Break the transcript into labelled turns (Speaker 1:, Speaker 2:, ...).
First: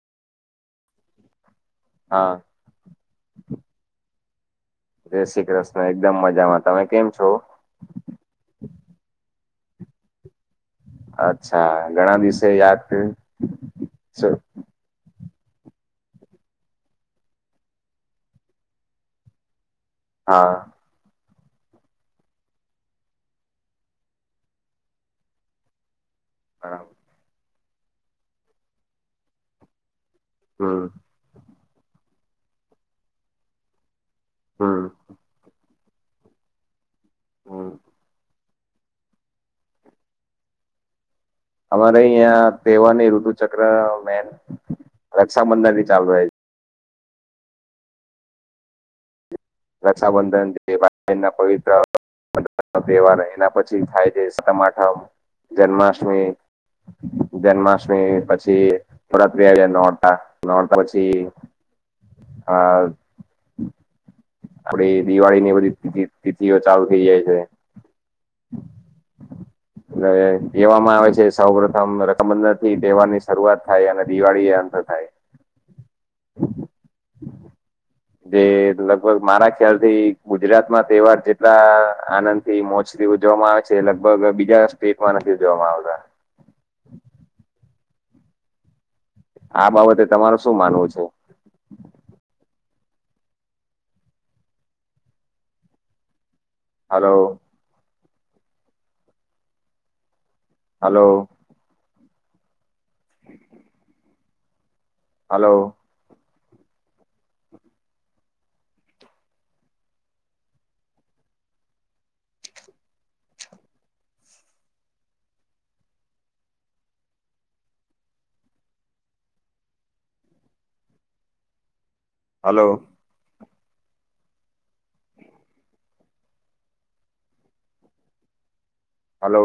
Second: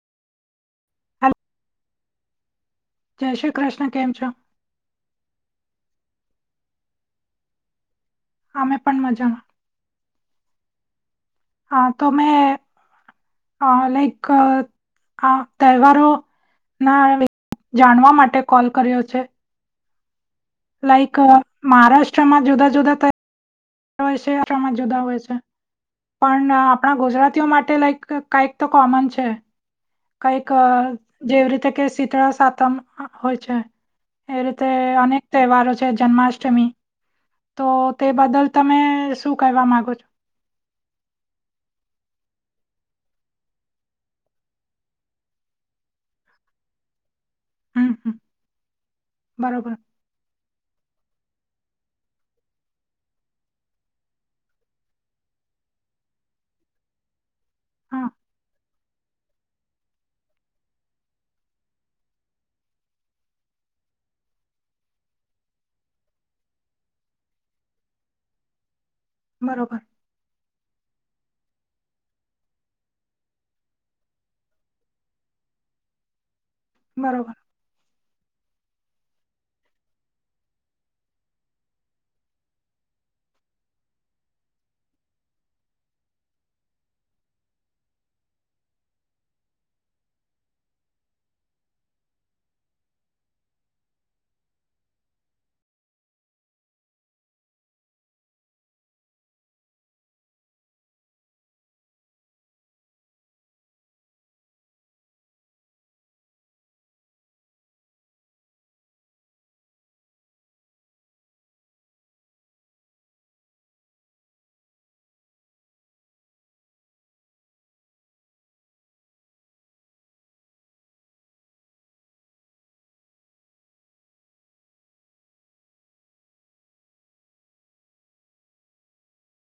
Speaker 1: હ [inaudible]
Speaker 2: હા
Speaker 1: જય શ્રી કૃષ્ણ કેમ છો.
Speaker 2: જય શ્રી કૃષ્ણ એકદમ મજામાં તમે કેમ છો.
Speaker 1: અમે પણ મજામા
Speaker 2: અચ્છા
Speaker 1: હા તો
Speaker 2: ઘણા દિવસે
Speaker 1: મેં
Speaker 2: યાદ કર
Speaker 1: અ લાઈક
Speaker 2: [unintelligible]
Speaker 1: આ તહેવારો ના [unintelligible] જાણવા માટે કોલ કર્યો છે
Speaker 2: હા
Speaker 1: લાઈક મહારાષ્ટ્રમાં જુદા જુદા ત. હોય છે [unintelligible] જુદા હોય છે પણ
Speaker 2: બરાબર.
Speaker 1: આપણા ગુજરાતીઓ માટે લાઈક. કઈક તો કોમન છે. કઈક
Speaker 2: હમ
Speaker 1: જેવી રીતે કે શીતળા સાતમ હોય છે. એવી રીતે
Speaker 2: હમ
Speaker 1: અનેક તહેવારો છે જન્માષ્ટમી તો
Speaker 2: હમ
Speaker 1: તે બદલ. તમે શું કહેવા માંગો છો.
Speaker 2: અમારે અહં તહેવાર ની ઋતુ ચક્ર મેન રક્ષાબંધન થી ચાલુ થાય.
Speaker 1: હમ હમ [inaudible] બરોબર.
Speaker 2: છે રક્ષાબંધન જે ભાઈ બન ના પવિત્ર [unintelligible] બધા [unintelligible] તહેવાર એના પછી થાય છે સાતમ આઠમ જન્માષ્ટમી. [unintelligible]
Speaker 1: હા,
Speaker 2: જન્માષ્ટમી પછી. થોડાત્રી [unintelligible] આવી્યા નતા નતા પછી આ. આપડી દિવાળી ની બધી [unintelligible] તિથિઓ ચાલુ થઈ જાય છે.
Speaker 1: બરોબર.
Speaker 2: કહેવામાં આવે છે સૌ પ્રથમ રકમ બંદાથી તહેવાર ની શરૂઆત થાય અને દિવાળી એ અંત થાય.
Speaker 1: બરોબર.
Speaker 2: જે લગભગ મારા ખ્યાલ થી ગુજરાતમાં તહેવાર જેટલા આનંદ. [unintelligible] મોજ થી ઉજવામાં આવે છે લગભગ બીજા સ્ટેટમાં નથી ઉજવામાં આવતા. આ બાબતે તમાર શું માનવું છે. હલો. હલો. હલો. હલો.